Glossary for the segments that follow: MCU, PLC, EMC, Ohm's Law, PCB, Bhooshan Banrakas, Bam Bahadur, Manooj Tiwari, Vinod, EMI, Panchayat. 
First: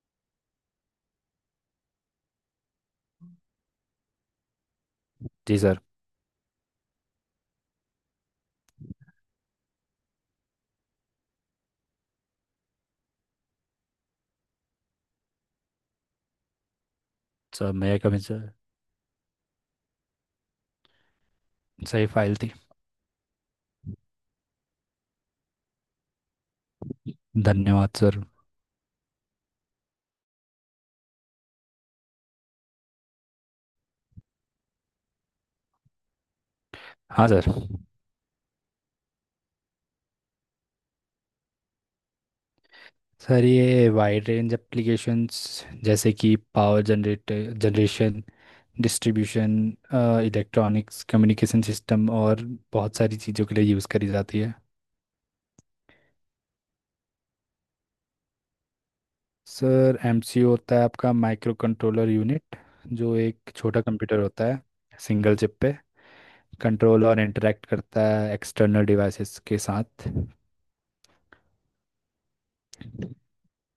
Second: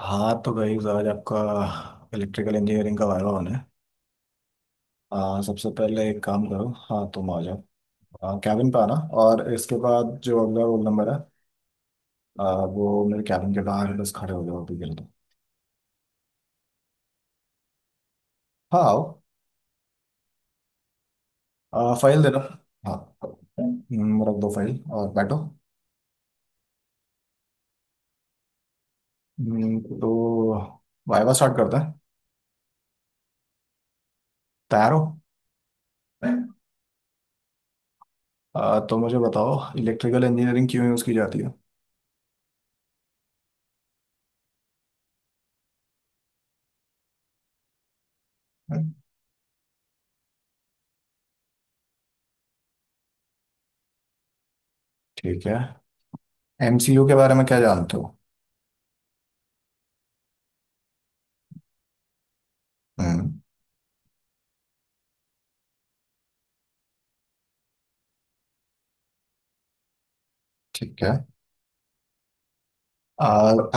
हाँ तो भाई, आज आपका इलेक्ट्रिकल इंजीनियरिंग का वायवा होना है। हाँ, जी सबसे सर। पहले एक काम करो, हाँ तुम आ जाओ। हाँ, कैबिन पे आना। और इसके बाद जो अगला रोल नंबर है, वो मेरे कैबिन के बाहर है, बस खड़े हो जाओ अभी के लिए तो। सर मेरे कभी सर। हाँ, आओ। सही फाइल फाइल देना। थी। हाँ। रख दो फाइल और बैठो। धन्यवाद सर। तो वायवा स्टार्ट करते हैं। तैयार हो? हाँ सर। तो मुझे बताओ इलेक्ट्रिकल इंजीनियरिंग क्यों यूज़ की जाती है। सर ये वाइड रेंज एप्लीकेशंस जैसे कि power generator generation, distribution, electronics communication system और बहुत सारी चीज़ों के लिए यूज़ करी जाती है। ठीक है। एमसीयू के बारे में क्या जानते हो? सर एमसीयू होता है आपका माइक्रो कंट्रोलर यूनिट, जो हम्म। एक छोटा कंप्यूटर होता है सिंगल चिप पे। कंट्रोल और इंटरेक्ट करता है एक्सटर्नल डिवाइसेस के साथ। ठीक है।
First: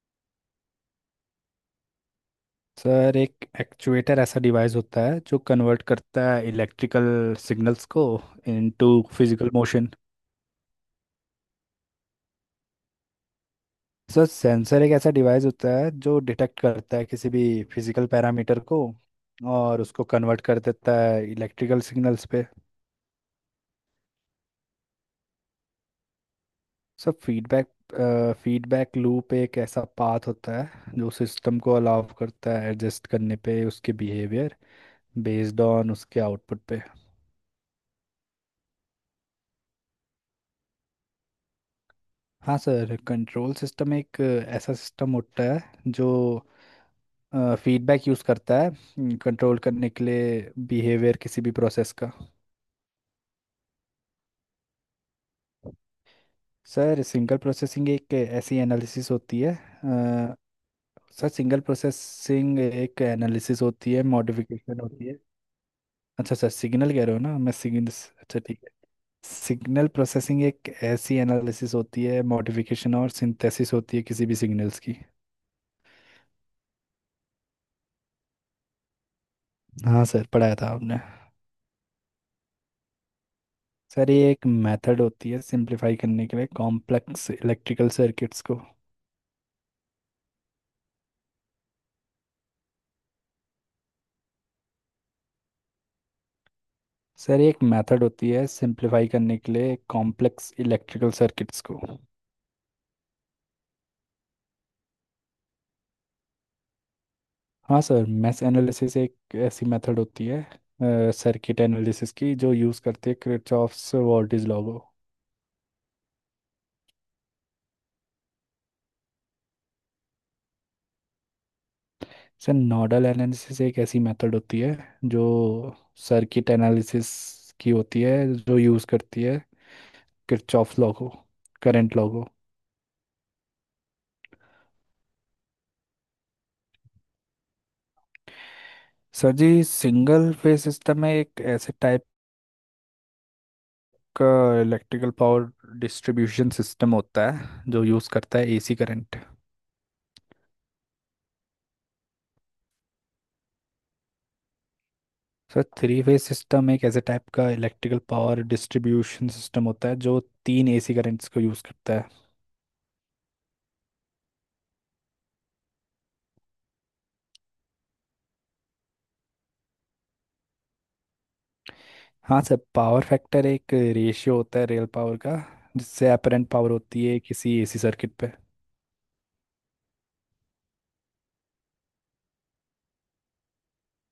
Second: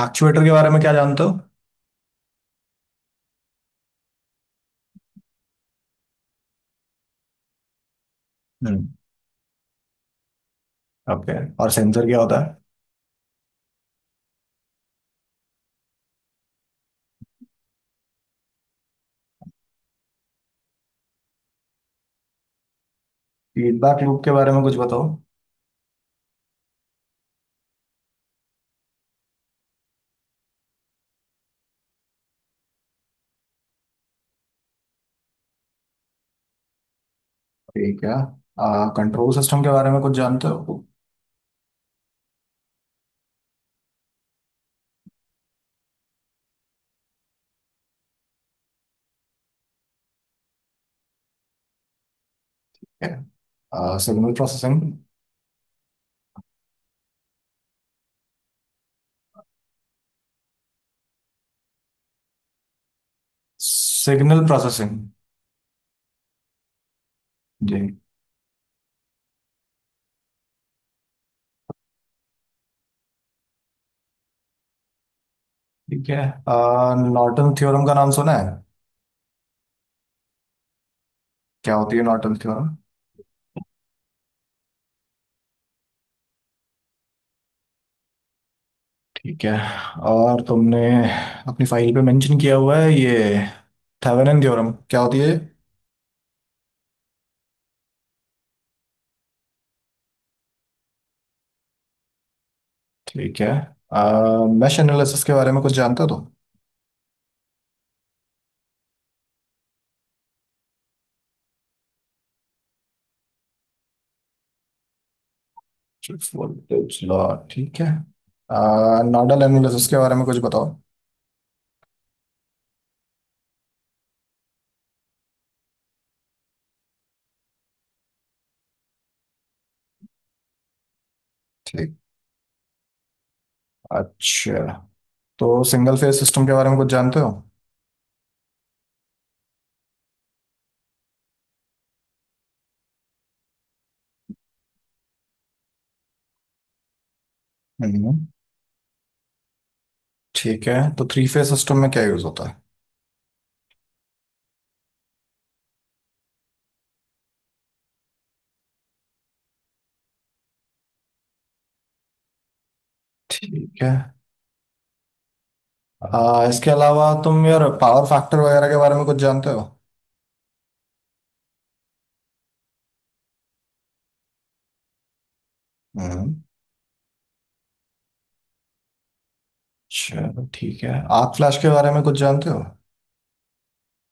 एक्चुएटर के बारे में क्या जानते हो? सर एक एक्चुएटर ऐसा डिवाइस होता है जो कन्वर्ट करता है इलेक्ट्रिकल सिग्नल्स को hmm. Into physical motion. Okay. और सेंसर क्या होता है? सर सेंसर एक ऐसा डिवाइस होता है जो डिटेक्ट करता है किसी भी फिजिकल पैरामीटर को, और उसको कन्वर्ट कर देता है इलेक्ट्रिकल सिग्नल्स पे। फीडबैक लूप के बारे में कुछ बताओ। सर फीडबैक फीडबैक लूप एक ऐसा पाथ होता है जो सिस्टम को अलाउ करता है एडजस्ट करने पे उसके बिहेवियर बेस्ड ऑन उसके आउटपुट पे। ठीक है। कंट्रोल सिस्टम के बारे में कुछ जानते हो? हाँ सर, कंट्रोल सिस्टम एक ऐसा सिस्टम होता है जो फीडबैक यूज़ करता है कंट्रोल करने के लिए बिहेवियर किसी भी प्रोसेस का। Okay. Signal processing. Sir single processing एक ऐसी एनालिसिस होती है सर सिंगल प्रोसेसिंग एक एनालिसिस होती है सिग्नल मॉडिफिकेशन प्रोसेसिंग। होती है। अच्छा, सर सिग्नल कह रहे हो ना, मैं जी। सिग्नल। अच्छा ठीक है। सिग्नल प्रोसेसिंग एक ऐसी एनालिसिस होती है, मॉडिफिकेशन और सिंथेसिस होती है किसी भी सिग्नल्स की। ठीक है। नॉर्टन थ्योरम का नाम सुना है? हाँ सर, पढ़ाया था आपने। क्या होती है नॉर्टन थ्योरम? सर ये एक मेथड होती है सिंप्लीफाई करने के लिए कॉम्प्लेक्स इलेक्ट्रिकल सर्किट्स को। ठीक है। और तुमने अपनी फाइल पे मेंशन किया हुआ है ये थेवेनिन थ्योरम, क्या होती है ये? सर ये एक मेथड होती है सिंप्लीफाई करने के लिए कॉम्प्लेक्स इलेक्ट्रिकल सर्किट्स को। ठीक है। मैश एनालिसिस के बारे में कुछ जानते हो तुम? हाँ सर, मैश एनालिसिस एक ऐसी मेथड होती है सर्किट एनालिसिस की जो यूज़ करते हैं किरचॉफ्स वोल्टेज लॉ को। सिर्फ voltage law, ठीक है। नोडल एनालिसिस के बारे में कुछ बताओ। सर नोडल एनालिसिस एक ऐसी मेथड होती है जो सर्किट एनालिसिस की होती है, जो यूज़ करती है किरचॉफ लॉ को, ठीक। करंट लॉ को। अच्छा, तो सिंगल फेज सिस्टम के बारे में कुछ जानते हो? सर जी, सिंगल फेज सिस्टम में एक ऐसे टाइप का इलेक्ट्रिकल पावर डिस्ट्रीब्यूशन सिस्टम होता है जो यूज़ हम्म। करता है एसी करंट। ठीक है, तो थ्री फेज सिस्टम में क्या यूज होता है? सर थ्री फेज सिस्टम एक ऐसे टाइप का इलेक्ट्रिकल पावर डिस्ट्रीब्यूशन सिस्टम होता है जो तीन एसी करंट्स को यूज़ करता है। ठीक है। इसके अलावा तुम यार पावर फैक्टर वगैरह के बारे में कुछ जानते हो? हाँ सर, पावर फैक्टर एक रेशियो होता है रियल पावर का जिससे हम्म। अपरेंट पावर होती है किसी एसी सर्किट पे। चलो ठीक है। आर्क फ्लैश के बारे में कुछ जानते हो?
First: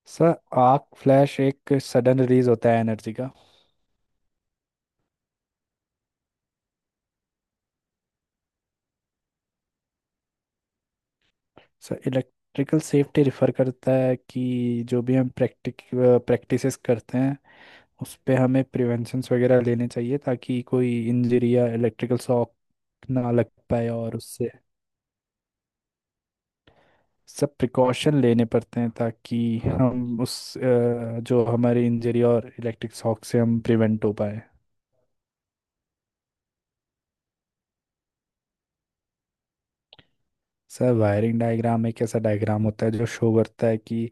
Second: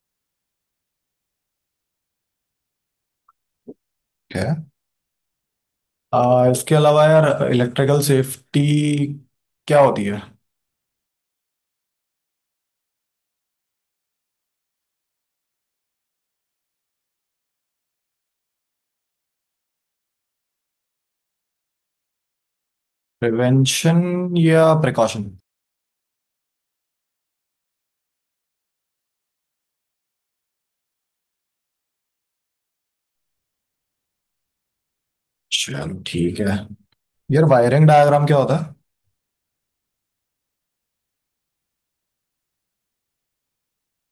सर आर्क फ्लैश एक सडन रिलीज होता है एनर्जी का। इसके अलावा यार इलेक्ट्रिकल सेफ्टी क्या होती है? सर इलेक्ट्रिकल सेफ्टी रिफर करता है कि जो भी हम प्रैक्टिक प्रैक्टिसेस करते हैं उस पे हमें प्रिवेंशंस वगैरह लेने चाहिए ताकि कोई इंजरी या इलेक्ट्रिकल शॉक ना लग पाए प्रिवेंशन और उससे। या प्रिकॉशन? सब प्रिकॉशन लेने पड़ते हैं ताकि हम उस जो हमारी इंजरी और इलेक्ट्रिक शॉक से हम प्रिवेंट हो पाए। चलो ठीक है। यार, वायरिंग डायग्राम क्या होता है? सर वायरिंग डायग्राम एक ऐसा डायग्राम होता है जो शो करता है कि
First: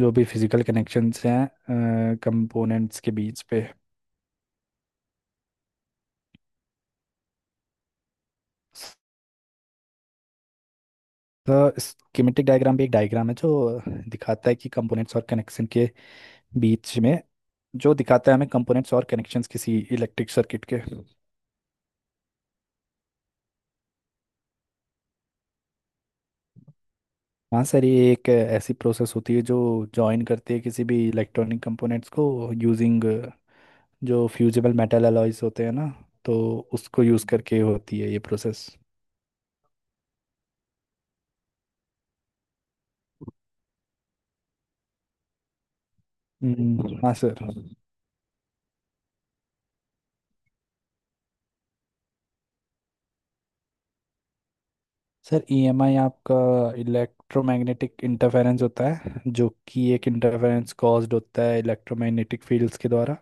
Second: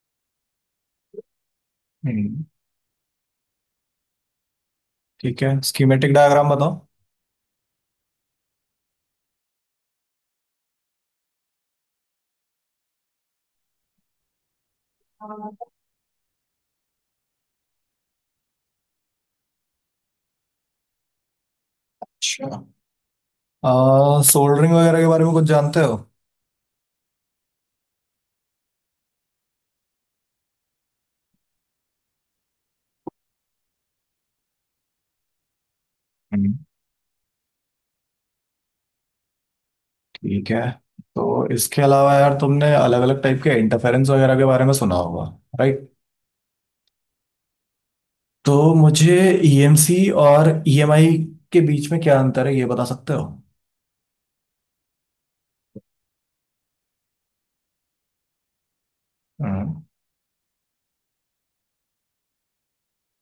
जो भी फिजिकल कनेक्शंस हैं हम्म, कंपोनेंट्स के बीच पे। ठीक है। स्कीमेटिक डायग्राम बताओ। तो स्कीमेटिक डायग्राम भी एक डायग्राम है जो दिखाता है कि कंपोनेंट्स और कनेक्शन के बीच में, जो दिखाता है हमें कंपोनेंट्स और कनेक्शंस किसी इलेक्ट्रिक सर्किट के। अच्छा। सोल्डरिंग वगैरह के बारे में कुछ जानते हो? हाँ सर, ये एक ऐसी प्रोसेस होती है जो जॉइन करती है किसी भी इलेक्ट्रॉनिक कंपोनेंट्स को यूजिंग जो फ्यूजिबल मेटल अलॉयज होते हैं ना, तो हम्म, उसको यूज़ करके होती है ये प्रोसेस। ठीक है। तो इसके अलावा यार तुमने अलग अलग टाइप के इंटरफेरेंस वगैरह के बारे में सुना होगा, राइट? हाँ सर। तो मुझे ईएमसी और ईएमआई के बीच में क्या अंतर है ये बता सकते हो? सर ईएमआई आपका इलेक्ट्रोमैग्नेटिक इंटरफेरेंस होता है जो हम्म, कि एक इंटरफेरेंस कॉज्ड होता है इलेक्ट्रोमैग्नेटिक फील्ड्स के द्वारा।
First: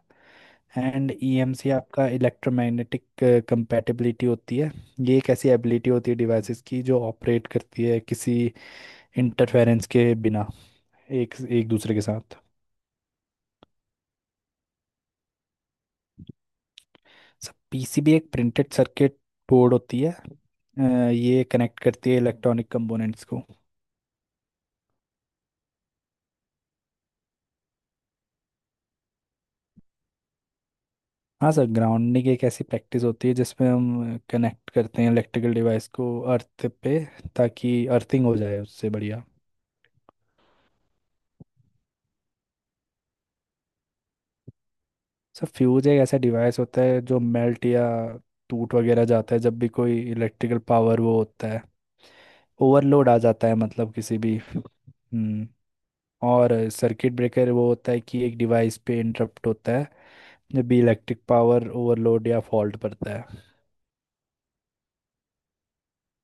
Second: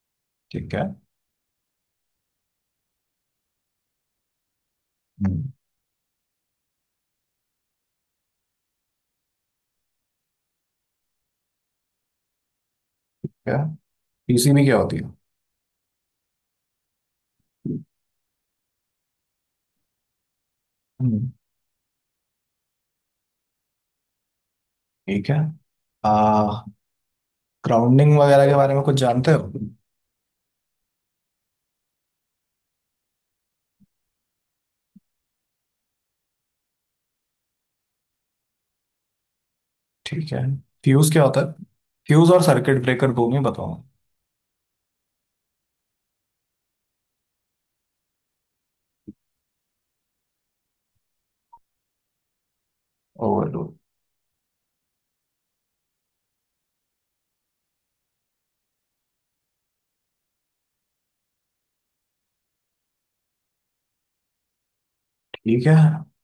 ठीक है। एंड ईएमसी आपका इलेक्ट्रोमैग्नेटिक कंपैटिबिलिटी होती है। ये एक हम्म, ऐसी एबिलिटी होती है डिवाइसेस की जो ऑपरेट करती है किसी इंटरफेरेंस के बिना एक एक दूसरे के साथ। ठीक है। पीसी में क्या होती है? सर पीसीबी एक प्रिंटेड सर्किट बोर्ड होती है। हम्म, ये कनेक्ट करती है इलेक्ट्रॉनिक कंपोनेंट्स को। ठीक है। आ, ग्राउंडिंग वगैरह के बारे में कुछ जानते हो? हाँ सर, ग्राउंडिंग एक ऐसी प्रैक्टिस होती है जिसमें हम कनेक्ट करते हैं इलेक्ट्रिकल डिवाइस को अर्थ पे, ताकि अर्थिंग हो जाए उससे बढ़िया। ठीक है। फ्यूज क्या होता है? फ्यूज और सर्किट ब्रेकर, दो में बताओ। सर फ्यूज एक ऐसा डिवाइस होता है जो मेल्ट या टूट वगैरह जाता है जब भी कोई इलेक्ट्रिकल पावर वो होता है ओवरलोड आ जाता है, ओवरलोड। मतलब किसी भी हम्म। और सर्किट ब्रेकर वो होता है कि एक डिवाइस पे इंटरप्ट होता है जब भी इलेक्ट्रिक पावर ओवरलोड या फॉल्ट पड़ता है। ठीक है।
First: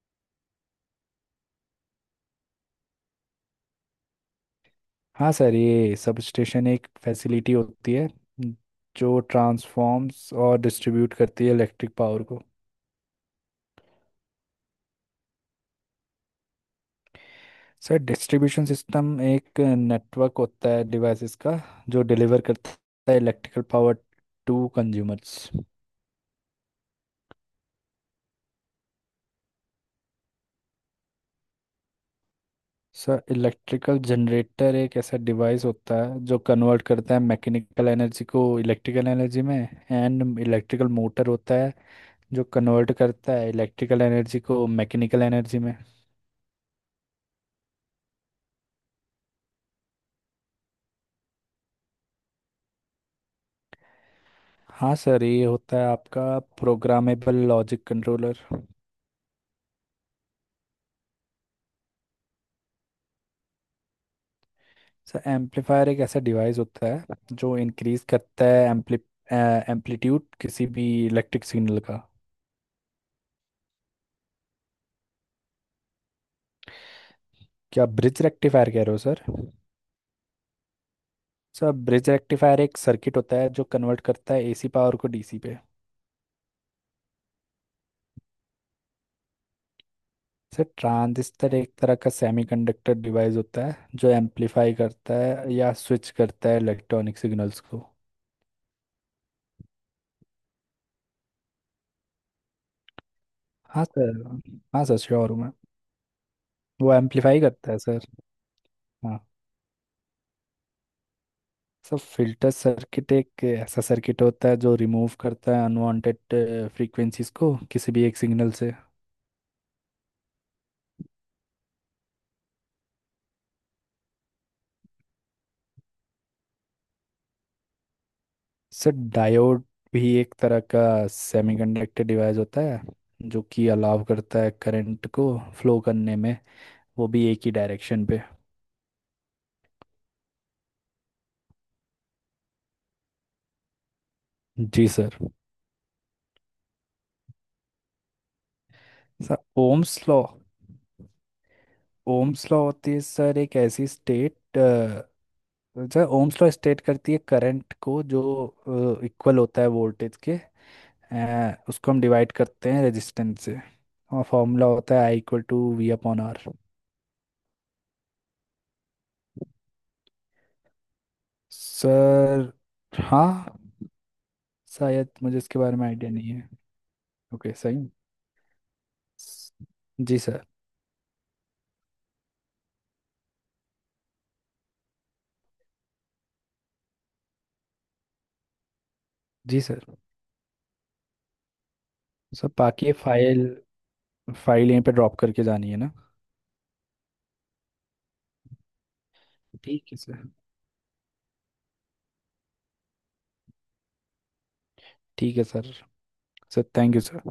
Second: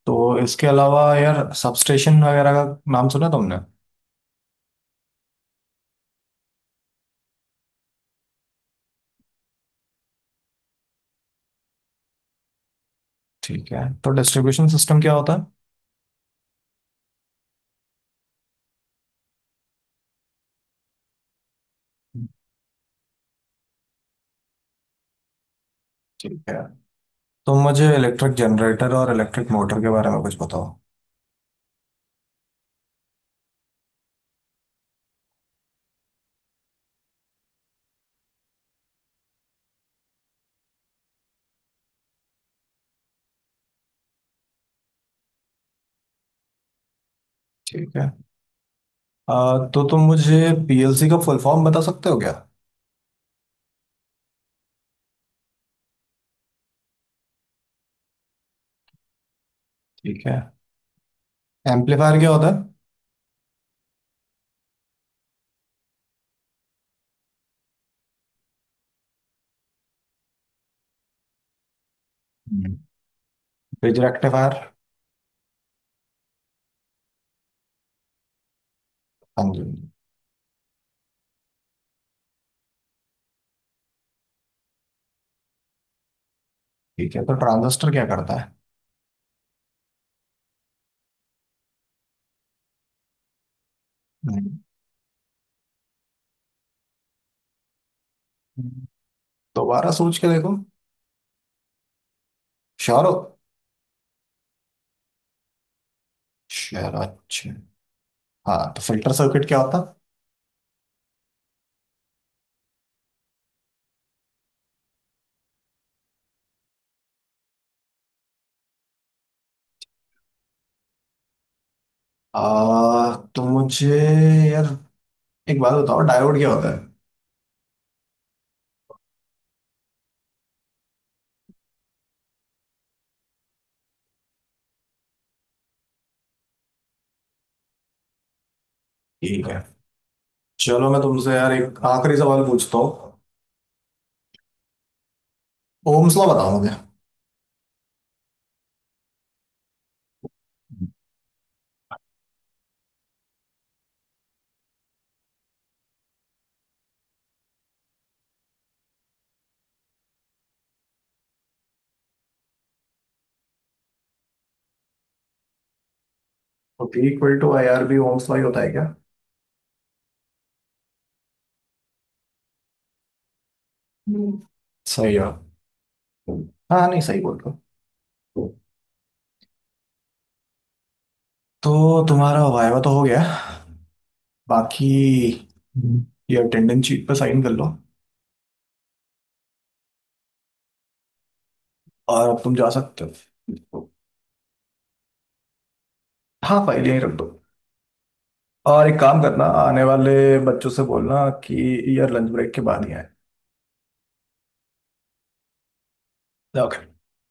तो इसके अलावा यार सबस्टेशन वगैरह का नाम सुना तुमने? हाँ सर, ये सब स्टेशन एक फैसिलिटी होती है जो ट्रांसफॉर्म्स और डिस्ट्रीब्यूट करती है इलेक्ट्रिक पावर को। ठीक है, तो डिस्ट्रीब्यूशन सिस्टम क्या होता सर डिस्ट्रीब्यूशन सिस्टम एक नेटवर्क होता है डिवाइसेस का जो है? डिलीवर करता है इलेक्ट्रिकल पावर टू कंज्यूमर्स। ठीक है, तो मुझे इलेक्ट्रिक जनरेटर और इलेक्ट्रिक मोटर के बारे में कुछ बताओ। सर इलेक्ट्रिकल जनरेटर एक ऐसा डिवाइस होता है जो कन्वर्ट करता है मैकेनिकल एनर्जी को इलेक्ट्रिकल एनर्जी में। एंड इलेक्ट्रिकल मोटर होता है जो कन्वर्ट करता है इलेक्ट्रिकल एनर्जी को मैकेनिकल एनर्जी में। ठीक है। तो तुम मुझे पीएलसी का फुल फॉर्म बता सकते हो क्या? हाँ सर, ये होता है आपका प्रोग्रामेबल लॉजिक कंट्रोलर। ठीक है। एम्पलीफायर क्या होता सर एम्पलीफायर एक ऐसा डिवाइस होता है जो इंक्रीज करता है एम्पलीट्यूड किसी भी इलेक्ट्रिक सिग्नल का। है? रिजरेक्टिव आयर। क्या ब्रिज रेक्टिफायर कह रहे हो सर? हाँ जी। सर ब्रिज रेक्टिफायर एक सर्किट होता है जो कन्वर्ट करता है एसी पावर को डीसी पे। ठीक है, तो ट्रांजिस्टर क्या करता है? सर ट्रांजिस्टर एक तरह का सेमीकंडक्टर डिवाइस होता है जो हम्म। एम्पलीफाई करता है या स्विच करता है इलेक्ट्रॉनिक सिग्नल्स को। दोबारा सोच के देखो। श्योर हो? हाँ सर। हाँ सर, श्योर हूँ मैं। वो श्योर? एम्पलीफाई अच्छा। करता है सर। हाँ, तो फिल्टर हाँ। सर्किट क्या होता? सब फिल्टर सर्किट एक ऐसा सर्किट होता है जो रिमूव करता है अनवांटेड फ्रीक्वेंसीज को किसी भी एक सिग्नल से। तो मुझे यार एक बात बताओ, डायोड क्या होता है? सर डायोड भी एक तरह का सेमीकंडक्टर डिवाइस होता है जो कि अलाव करता है करंट को फ्लो करने में, वो भी एक ही डायरेक्शन पे। ठीक है। चलो, मैं तुमसे यार एक आखिरी सवाल पूछता हूँ। जी सर। ओम्स लॉ बताओ मुझे। Sir Ohm's law, Ohm's law होती है सर एक ऐसी state. Sir Ohm's law state करती है करंट को जो इक्वल होता है वोल्टेज के, उसको हम डिवाइड करते हैं रेजिस्टेंस से, और फॉर्मूला होता है I equal to V upon R. तो P equal to I R बी ओम्स लॉ ही होता है क्या? सर हाँ। हम्म। शायद सही है। मुझे इसके बारे में आइडिया नहीं है। हाँ नहीं, सही बोल रहे ओके सही। हो। जी सर। तो तुम्हारा वाइवा तो हो गया। बाकी ये अटेंडेंस शीट पे साइन कर लो। जी सर। और अब सर तुम जा बाकी ये सकते फाइल। हो। फाइल यहीं पे ड्रॉप करके जानी है ना? हाँ, फाइल यहीं रख दो। और एक काम करना, आने ठीक है वाले सर। बच्चों से बोलना कि यार लंच ब्रेक के बाद ही आए। ठीक है sir. Sir okay. Thank you sir.